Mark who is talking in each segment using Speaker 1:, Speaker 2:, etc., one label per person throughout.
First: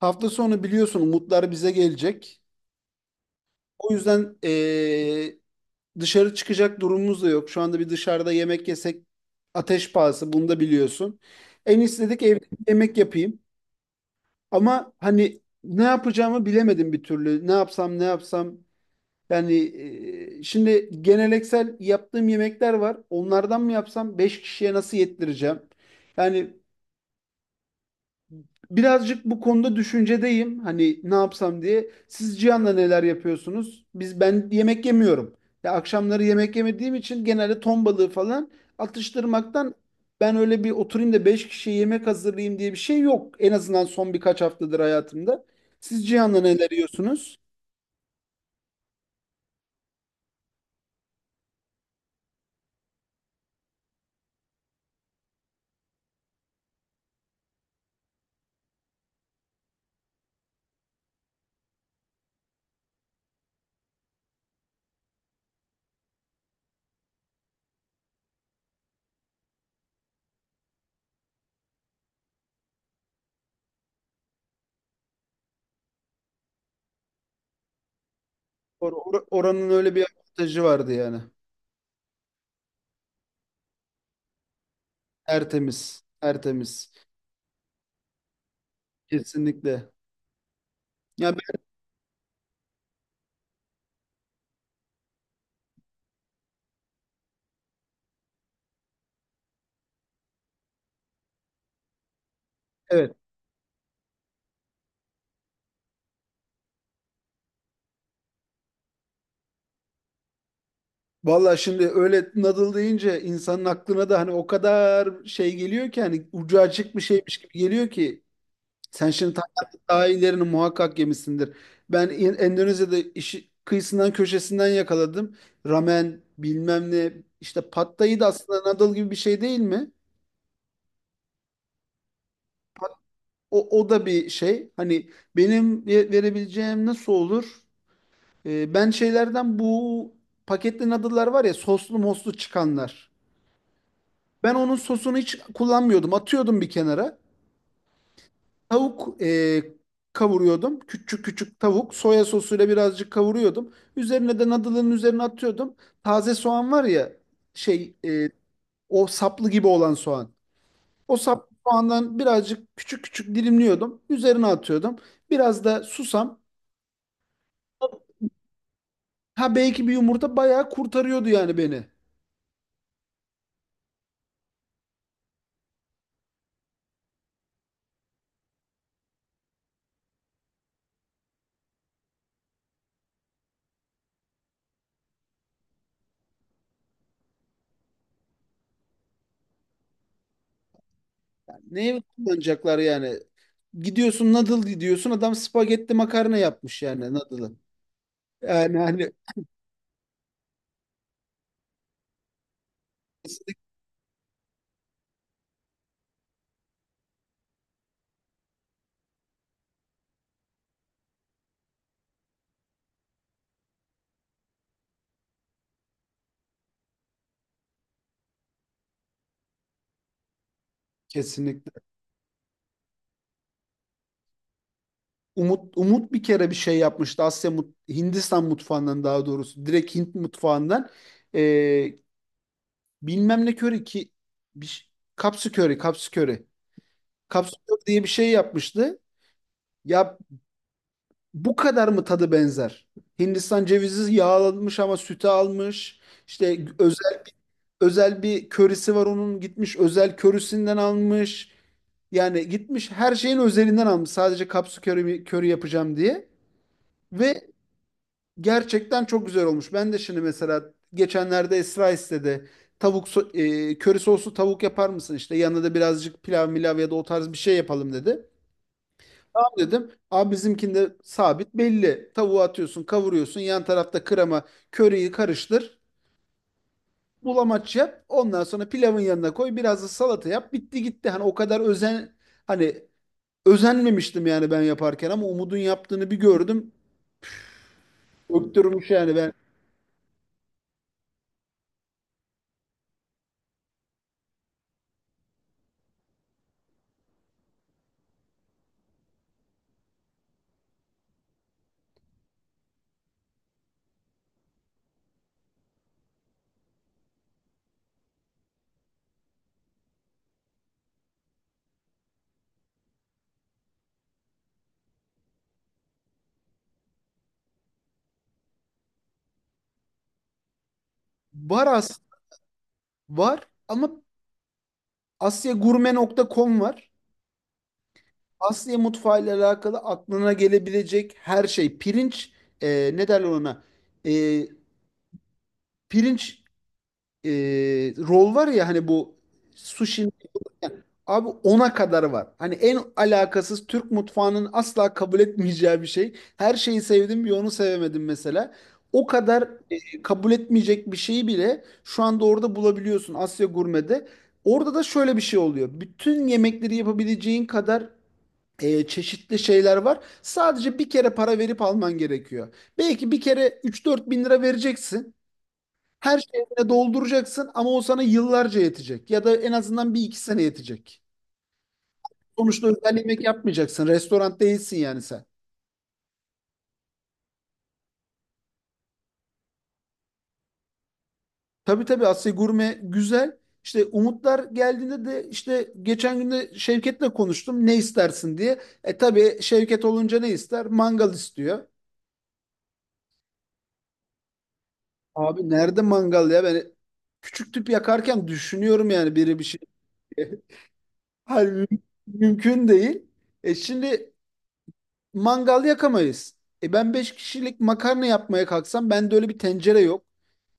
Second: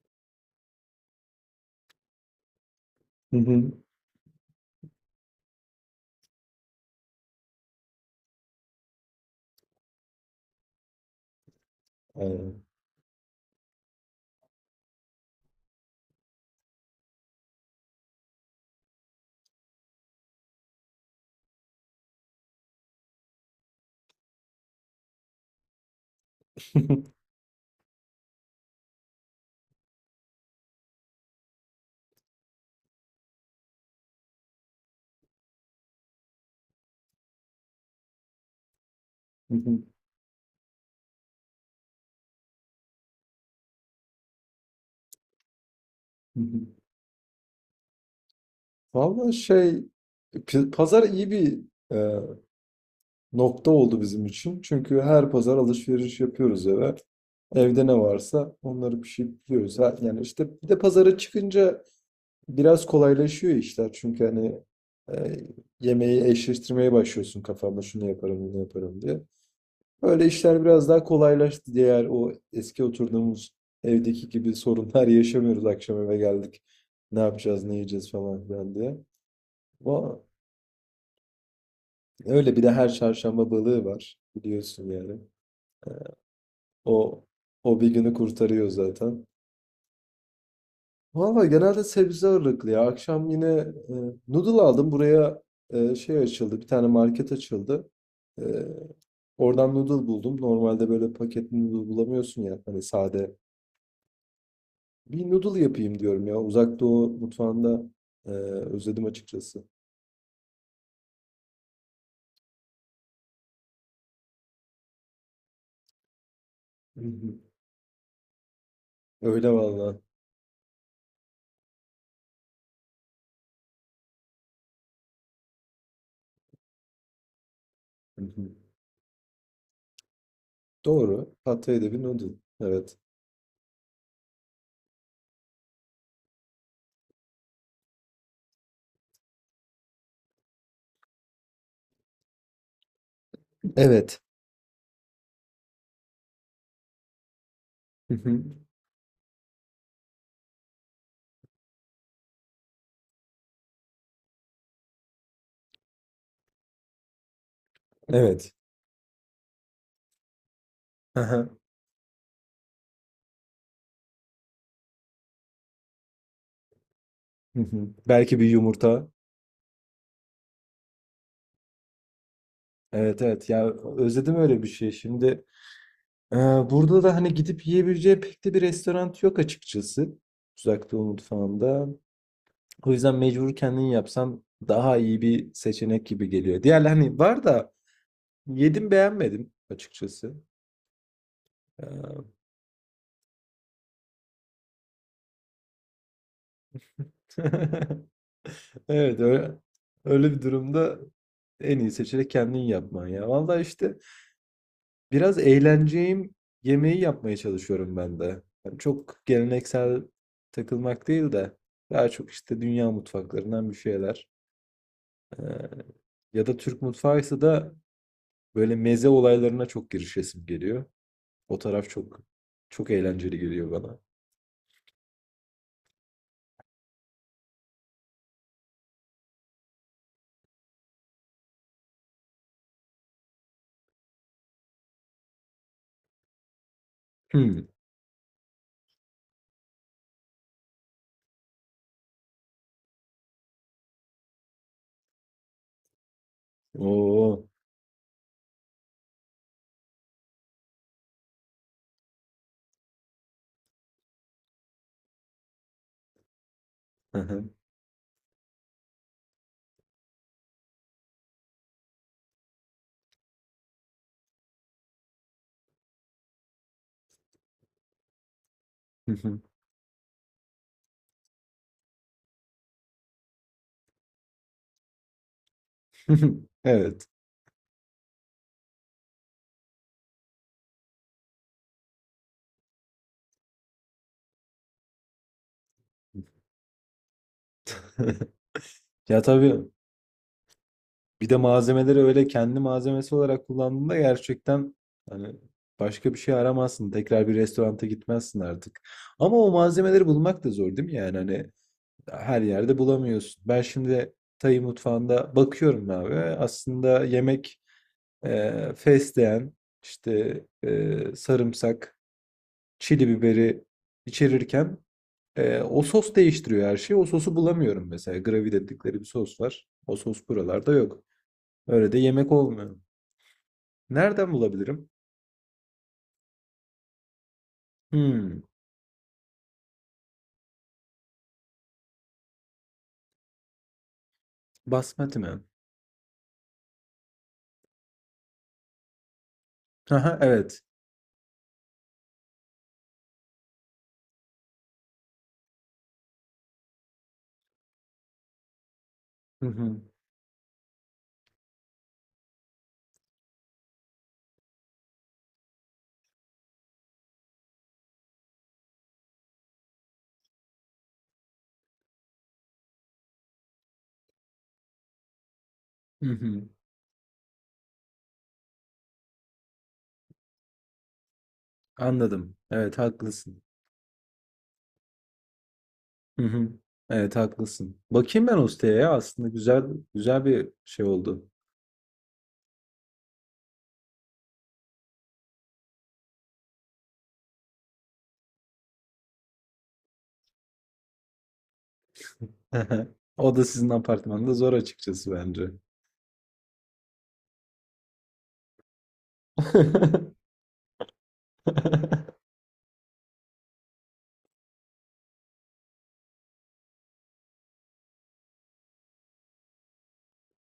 Speaker 1: Hafta sonu biliyorsun umutlar bize gelecek.
Speaker 2: Hı hı.
Speaker 1: O yüzden dışarı çıkacak durumumuz da yok. Şu anda bir dışarıda yemek yesek ateş pahası bunu da biliyorsun. En istedik evde bir
Speaker 2: Aynen.
Speaker 1: yemek yapayım. Ama hani ne yapacağımı bilemedim bir türlü. Ne yapsam ne yapsam. Yani şimdi geleneksel yaptığım yemekler var. Onlardan mı yapsam? 5 kişiye nasıl yettireceğim? Yani birazcık bu konuda düşüncedeyim. Hani ne yapsam diye. Siz Cihan'la neler yapıyorsunuz? Ben yemek yemiyorum. Ya akşamları yemek yemediğim için genelde ton balığı falan
Speaker 2: Hı
Speaker 1: atıştırmaktan
Speaker 2: hı.
Speaker 1: ben öyle bir oturayım da 5 kişiye yemek hazırlayayım diye bir şey yok. En azından son birkaç haftadır hayatımda. Siz Cihan'la
Speaker 2: Hı hı.
Speaker 1: neler yiyorsunuz?
Speaker 2: Vallahi şey pazar iyi bir e, nokta oldu bizim için. Çünkü her pazar alışveriş yapıyoruz eve. Evde ne varsa onları pişirip yiyoruz. Ha, yani işte bir de pazara çıkınca biraz kolaylaşıyor işler. Çünkü hani e, yemeği eşleştirmeye başlıyorsun kafanda şunu yaparım bunu yaparım diye. Öyle işler biraz daha kolaylaştı, diğer o eski oturduğumuz evdeki gibi sorunlar yaşamıyoruz akşam eve geldik. Ne yapacağız, ne yiyeceğiz falan filan
Speaker 1: Or-
Speaker 2: diye.
Speaker 1: or- oranın öyle bir
Speaker 2: O,
Speaker 1: avantajı vardı yani.
Speaker 2: öyle bir de her çarşamba balığı var biliyorsun yani.
Speaker 1: Tertemiz, tertemiz.
Speaker 2: O o bir günü kurtarıyor zaten.
Speaker 1: Kesinlikle. Ya
Speaker 2: Valla
Speaker 1: ben,
Speaker 2: genelde sebze ağırlıklı ya. Akşam yine e, noodle aldım. Buraya şey açıldı. Bir tane market açıldı. E, Oradan noodle buldum. Normalde böyle paketli noodle bulamıyorsun ya. Hani
Speaker 1: evet.
Speaker 2: sade bir noodle yapayım diyorum ya. Uzak Doğu mutfağında özledim açıkçası.
Speaker 1: Valla şimdi öyle Nadal deyince insanın aklına da hani o kadar şey geliyor ki hani ucu açık bir
Speaker 2: Hı
Speaker 1: şeymiş
Speaker 2: hı.
Speaker 1: gibi geliyor ki sen şimdi
Speaker 2: Öyle
Speaker 1: Tayland'ın
Speaker 2: valla.
Speaker 1: daha ilerini muhakkak yemişsindir. Ben Endonezya'da işi kıyısından köşesinden yakaladım. Ramen bilmem ne işte Pad Thai
Speaker 2: Hı
Speaker 1: da
Speaker 2: hı.
Speaker 1: aslında Nadal gibi bir şey değil mi?
Speaker 2: Doğru. Pad Thai'de bir noodle. Evet.
Speaker 1: O, o da bir şey. Hani benim verebileceğim nasıl olur? Ben şeylerden bu paketli Nadal'lar var ya soslu moslu çıkanlar.
Speaker 2: Evet.
Speaker 1: Ben onun sosunu hiç kullanmıyordum. Atıyordum bir kenara.
Speaker 2: Hı hı.
Speaker 1: Tavuk kavuruyordum. Küçük küçük tavuk. Soya sosuyla birazcık kavuruyordum. Üzerine de nadılın üzerine atıyordum. Taze soğan var ya şey
Speaker 2: Evet.
Speaker 1: o saplı gibi olan soğan. O
Speaker 2: Aha.
Speaker 1: saplı soğandan birazcık küçük küçük dilimliyordum. Üzerine atıyordum. Biraz da susam.
Speaker 2: Hı hı. Belki bir yumurta.
Speaker 1: Ha belki bir yumurta bayağı kurtarıyordu yani beni.
Speaker 2: Evet evet. Ya özledim öyle bir şey. Şimdi e, burada da hani gidip yiyebileceği pek de bir restoran yok açıkçası. Uzak Doğu mutfağında. O yüzden mecbur kendin yapsam daha iyi bir seçenek gibi geliyor. Diğerler hani var da yedim beğenmedim açıkçası.
Speaker 1: Neye
Speaker 2: Eee,
Speaker 1: kullanacaklar yani? Gidiyorsun nadıl diyorsun adam spagetti makarna yapmış yani nadılı. Yani hani
Speaker 2: Evet öyle, öyle bir durumda en iyi seçenek kendin yapman ya. Vallahi işte biraz eğleneceğim yemeği yapmaya çalışıyorum ben de. Yani çok geleneksel takılmak değil de daha çok işte dünya mutfaklarından bir şeyler. Eee, ya da Türk mutfağıysa da böyle meze olaylarına çok girişesim geliyor. O
Speaker 1: kesinlikle.
Speaker 2: taraf çok eğlenceli geliyor bana.
Speaker 1: Umut bir kere bir şey yapmıştı. Hindistan mutfağından daha doğrusu direkt Hint mutfağından Ee, bilmem ne köri ki bir ş- kapsu köri, kapsu köri. Kapsu
Speaker 2: Hmm.
Speaker 1: köri diye bir şey yapmıştı. Ya bu kadar mı tadı benzer? Hindistan cevizi yağlanmış ama sütü almış. İşte özel
Speaker 2: Oo.
Speaker 1: özel bir körisi var onun gitmiş özel körisinden almış. Yani gitmiş her şeyin özelinden almış. Sadece kapsu köri, köri yapacağım diye.
Speaker 2: Hı
Speaker 1: Ve
Speaker 2: hı.
Speaker 1: gerçekten çok güzel olmuş. Ben de şimdi mesela geçenlerde Esra istedi. Tavuk köri soslu tavuk yapar mısın işte yanına da birazcık pilav milav ya da o tarz bir şey yapalım dedi. Tamam dedim. Abi bizimkinde sabit belli. Tavuğu atıyorsun, kavuruyorsun. Yan tarafta krema, köriyi karıştır.
Speaker 2: Evet.
Speaker 1: Bulamaç yap. Ondan sonra pilavın yanına koy. Biraz da salata yap. Bitti gitti. Hani o kadar hani özenmemiştim yani ben yaparken ama Umud'un yaptığını bir gördüm. Öktürmüş yani
Speaker 2: Ya
Speaker 1: ben.
Speaker 2: tabii bir de malzemeleri öyle kendi malzemesi olarak kullandığında gerçekten hani başka bir şey aramazsın. Tekrar bir restoranta gitmezsin artık. Ama o malzemeleri bulmak da zor değil mi? Yani hani her yerde bulamıyorsun. Ben şimdi Tay mutfağında bakıyorum abi. Aslında yemek fesleğen, işte sarımsak, çili biberi içerirken o sos değiştiriyor her şeyi. O sosu bulamıyorum mesela. Gravy dedikleri bir sos var. O sos buralarda yok.
Speaker 1: Var
Speaker 2: Öyle de
Speaker 1: aslında
Speaker 2: yemek olmuyor.
Speaker 1: var ama
Speaker 2: Nereden bulabilirim?
Speaker 1: Asyagurme nokta com var.
Speaker 2: Hmm,
Speaker 1: Asya mutfağı ile alakalı aklına gelebilecek her şey. Pirinç, ne derler ona? E,
Speaker 2: basmati mi?
Speaker 1: pirinç e, rol var ya hani bu sushi
Speaker 2: Aha, evet.
Speaker 1: abi ona kadar var. Hani en alakasız Türk mutfağının asla kabul etmeyeceği bir şey. Her şeyi sevdim bir onu sevemedim mesela. O kadar
Speaker 2: Hı hı,
Speaker 1: kabul etmeyecek bir şeyi bile şu anda orada bulabiliyorsun Asya Gurme'de. Orada da şöyle bir şey oluyor. Bütün yemekleri yapabileceğin kadar çeşitli şeyler var. Sadece bir kere para verip alman gerekiyor. Belki bir kere 3-4 bin lira vereceksin.
Speaker 2: hı
Speaker 1: Her
Speaker 2: hı.
Speaker 1: şeyine dolduracaksın ama o sana yıllarca yetecek. Ya da en azından bir iki sene yetecek.
Speaker 2: Anladım.
Speaker 1: Sonuçta
Speaker 2: Evet
Speaker 1: özel yemek
Speaker 2: haklısın.
Speaker 1: yapmayacaksın. Restoran değilsin yani sen.
Speaker 2: Hı hı. Evet haklısın. Bakayım ben o siteye ya. Aslında güzel bir şey oldu.
Speaker 1: Tabii tabii Asya Gurme güzel. İşte Umutlar geldiğinde de işte geçen gün de Şevket'le konuştum ne istersin diye. E tabii Şevket olunca ne ister? Mangal istiyor.
Speaker 2: O da sizin apartmanda zor açıkçası
Speaker 1: Abi
Speaker 2: bence.
Speaker 1: nerede mangal ya? Ben küçük tüp yakarken düşünüyorum yani biri bir şey diye. Halbuki mümkün değil. E şimdi mangal yakamayız. E ben 5 kişilik makarna yapmaya kalksam bende öyle bir tencere yok.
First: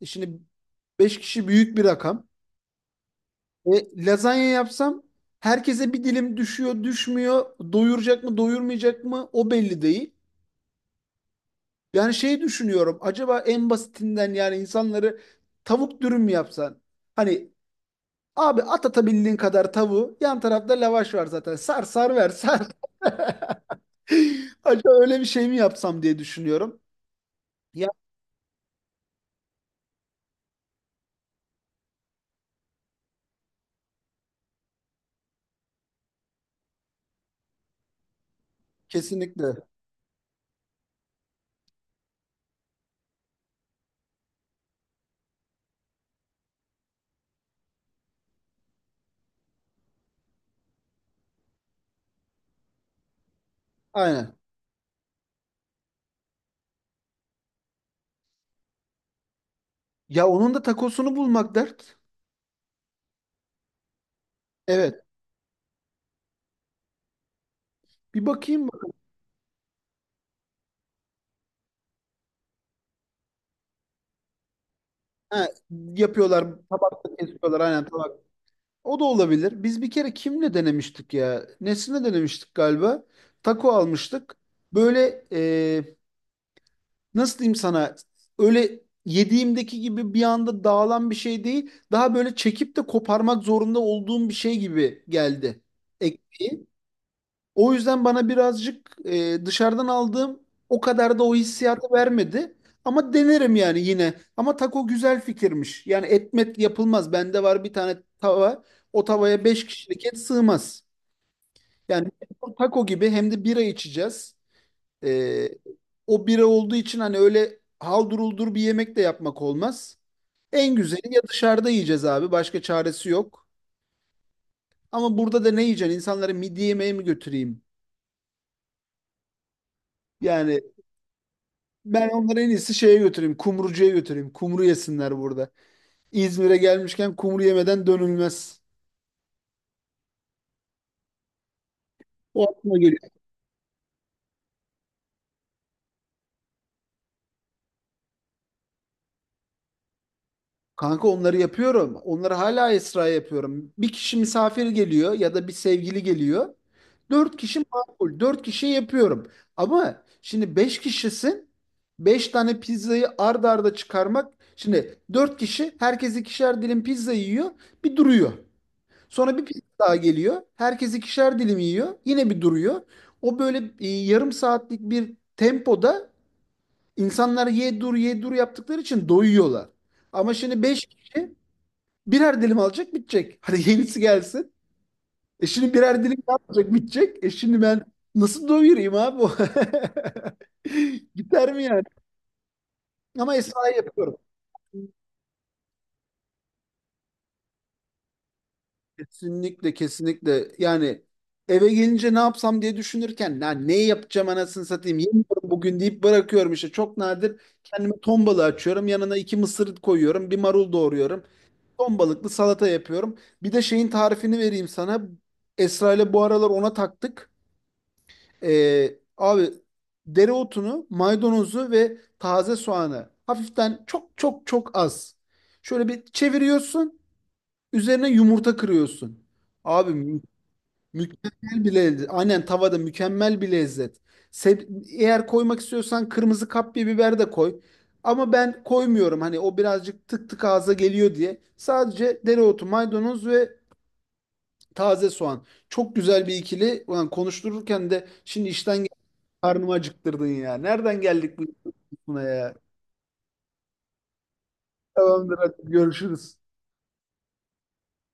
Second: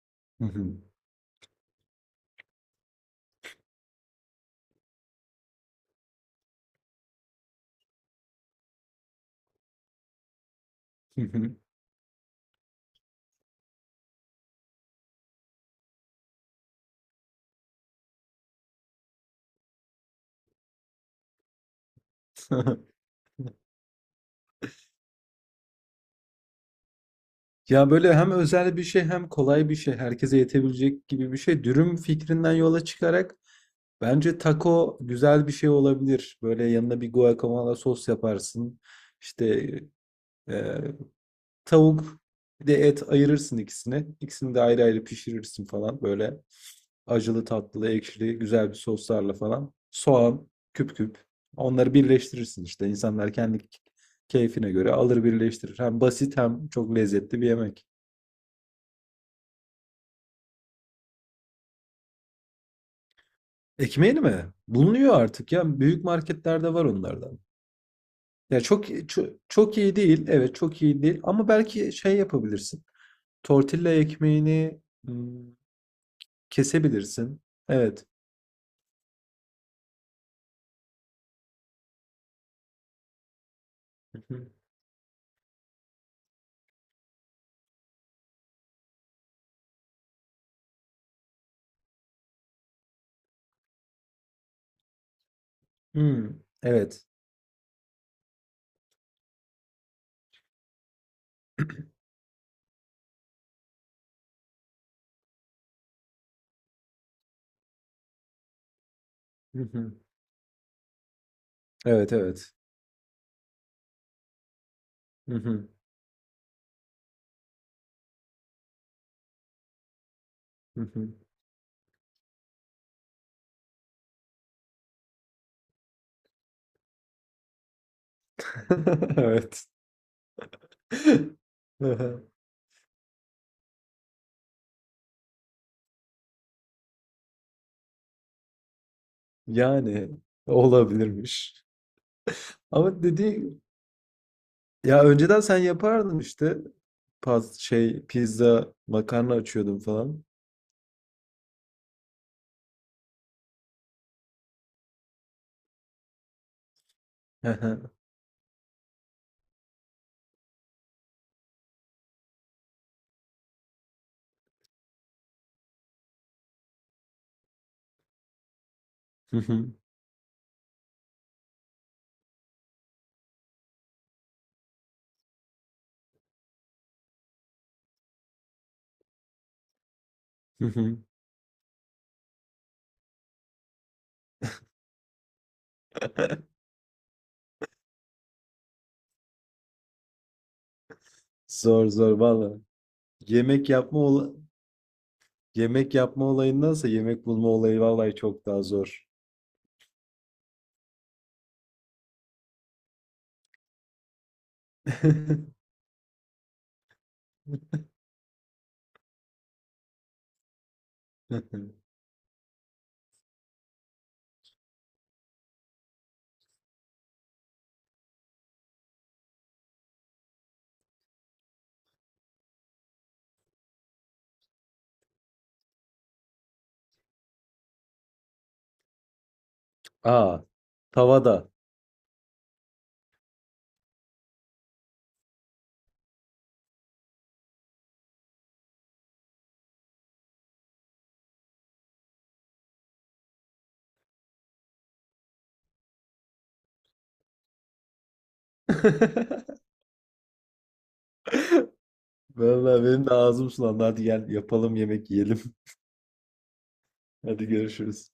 Speaker 1: E şimdi
Speaker 2: Hı hı,
Speaker 1: 5 kişi büyük bir rakam. E lazanya yapsam herkese bir dilim düşüyor, düşmüyor. Doyuracak mı, doyurmayacak mı o belli değil.
Speaker 2: hı
Speaker 1: Yani şey düşünüyorum. Acaba en basitinden yani insanları tavuk dürüm mü yapsan? Hani abi at atabildiğin kadar tavuğu. Yan tarafta lavaş var zaten. Sar sar ver sar.
Speaker 2: hı.
Speaker 1: Acaba öyle bir şey mi yapsam diye düşünüyorum. Ya
Speaker 2: Ya böyle hem özel bir şey, hem kolay bir şey, herkese yetebilecek gibi bir şey. Dürüm fikrinden yola çıkarak bence taco güzel bir şey olabilir. Böyle yanına bir guacamole sos yaparsın.
Speaker 1: kesinlikle.
Speaker 2: İşte e, tavuk bir de et ayırırsın ikisini. İkisini de ayrı ayrı pişirirsin falan böyle. Acılı, tatlılı, ekşili, güzel bir soslarla falan. Soğan, küp küp. Onları birleştirirsin işte. İnsanlar kendi
Speaker 1: Aynen.
Speaker 2: keyfine göre alır birleştirir. Hem basit hem çok lezzetli bir yemek.
Speaker 1: Ya onun da takosunu bulmak dert.
Speaker 2: Ekmeğini mi?
Speaker 1: Evet.
Speaker 2: Bulunuyor artık ya. Büyük marketlerde var onlardan.
Speaker 1: Bir
Speaker 2: Ya
Speaker 1: bakayım.
Speaker 2: çok çok, çok iyi değil. Evet çok iyi değil. Ama belki şey yapabilirsin. Tortilla ekmeğini
Speaker 1: Ha,
Speaker 2: hmm,
Speaker 1: yapıyorlar. Tabakta
Speaker 2: kesebilirsin.
Speaker 1: kesiyorlar. Aynen
Speaker 2: Evet.
Speaker 1: tabak. O da olabilir. Biz bir kere kimle denemiştik ya? Nesine denemiştik galiba? Taco
Speaker 2: Hı
Speaker 1: almıştık.
Speaker 2: hı.
Speaker 1: Böyle e, nasıl diyeyim sana öyle yediğimdeki gibi bir anda dağılan bir şey değil. Daha böyle çekip de koparmak zorunda olduğum bir şey gibi geldi
Speaker 2: Hmm,
Speaker 1: ekmeği.
Speaker 2: evet.
Speaker 1: O yüzden bana birazcık dışarıdan aldığım o kadar da o hissiyatı vermedi. Ama denerim yani yine. Ama taco güzel fikirmiş. Yani etmet yapılmaz. Bende var bir tane tava. O tavaya
Speaker 2: Hı
Speaker 1: beş
Speaker 2: hı.
Speaker 1: kişilik et sığmaz. Yani
Speaker 2: Evet evet.
Speaker 1: taco gibi hem de bira içeceğiz.
Speaker 2: Hı
Speaker 1: Ee,
Speaker 2: hı.
Speaker 1: o bira olduğu için hani öyle halduruldur bir yemek de yapmak olmaz. En
Speaker 2: Hı hı.
Speaker 1: güzeli ya dışarıda yiyeceğiz abi. Başka çaresi yok. Ama burada da ne yiyeceksin? İnsanlara midye yemeği mi götüreyim?
Speaker 2: Evet.
Speaker 1: Yani ben
Speaker 2: Hı,
Speaker 1: onları en iyisi şeye götüreyim. Kumrucuya götüreyim. Kumru yesinler burada. İzmir'e gelmişken kumru yemeden dönülmez.
Speaker 2: yani olabilirmiş.
Speaker 1: O aklıma geliyor.
Speaker 2: Ama dedi ya önceden sen yapardın işte. Paz, şey pizza makarna açıyordun falan.
Speaker 1: Kanka onları yapıyorum. Onları hala Esra yapıyorum. Bir kişi misafir geliyor ya da bir sevgili geliyor. Dört
Speaker 2: Hı
Speaker 1: kişi
Speaker 2: hı.
Speaker 1: makul. Dört kişi yapıyorum. Ama şimdi beş kişisin. Beş tane pizzayı ard arda çıkarmak. Şimdi dört kişi herkes ikişer dilim pizza yiyor. Bir duruyor.
Speaker 2: Hı
Speaker 1: Sonra bir pizza
Speaker 2: hı.
Speaker 1: daha geliyor. Herkes ikişer dilim yiyor. Yine bir duruyor. O böyle yarım saatlik bir tempoda insanlar ye dur ye dur yaptıkları için doyuyorlar. Ama şimdi beş kişi birer dilim alacak bitecek. Hadi yenisi gelsin. E şimdi birer dilim daha alacak bitecek. E şimdi ben nasıl doyurayım abi? Gider mi yani?
Speaker 2: Zor zor valla.
Speaker 1: Ama
Speaker 2: Yemek
Speaker 1: Esra'yı
Speaker 2: yapma
Speaker 1: yapıyorum.
Speaker 2: ola- Yemek yapma olayındansa yemek bulma olayı vallahi çok daha zor.
Speaker 1: Kesinlikle kesinlikle. Yani eve gelince ne yapsam diye düşünürken ya ne yapacağım anasını satayım yemiyorum bugün deyip bırakıyorum işte. Çok nadir kendime ton balığı açıyorum. Yanına iki mısır koyuyorum. Bir marul doğruyorum. Ton balıklı salata yapıyorum. Bir de şeyin tarifini vereyim sana. Esra ile bu aralar ona taktık. Abi dereotunu, maydanozu ve taze soğanı hafiften çok çok çok az. Şöyle bir çeviriyorsun. Üzerine yumurta kırıyorsun. Abi
Speaker 2: Aa, tavada.
Speaker 1: mükemmel bir lezzet. Aynen tavada mükemmel bir lezzet. Eğer koymak istiyorsan kırmızı kapya biber de koy. Ama ben koymuyorum. Hani o birazcık tık tık ağza geliyor diye. Sadece dereotu, maydanoz ve taze soğan. Çok güzel bir ikili. Ulan konuştururken de şimdi işten karnımı acıktırdın ya. Nereden geldik buna ya?
Speaker 2: Vallahi benim de ağzım sulandı. Hadi gel yapalım yemek
Speaker 1: Tamamdır
Speaker 2: yiyelim.
Speaker 1: hadi görüşürüz.
Speaker 2: Hadi görüşürüz.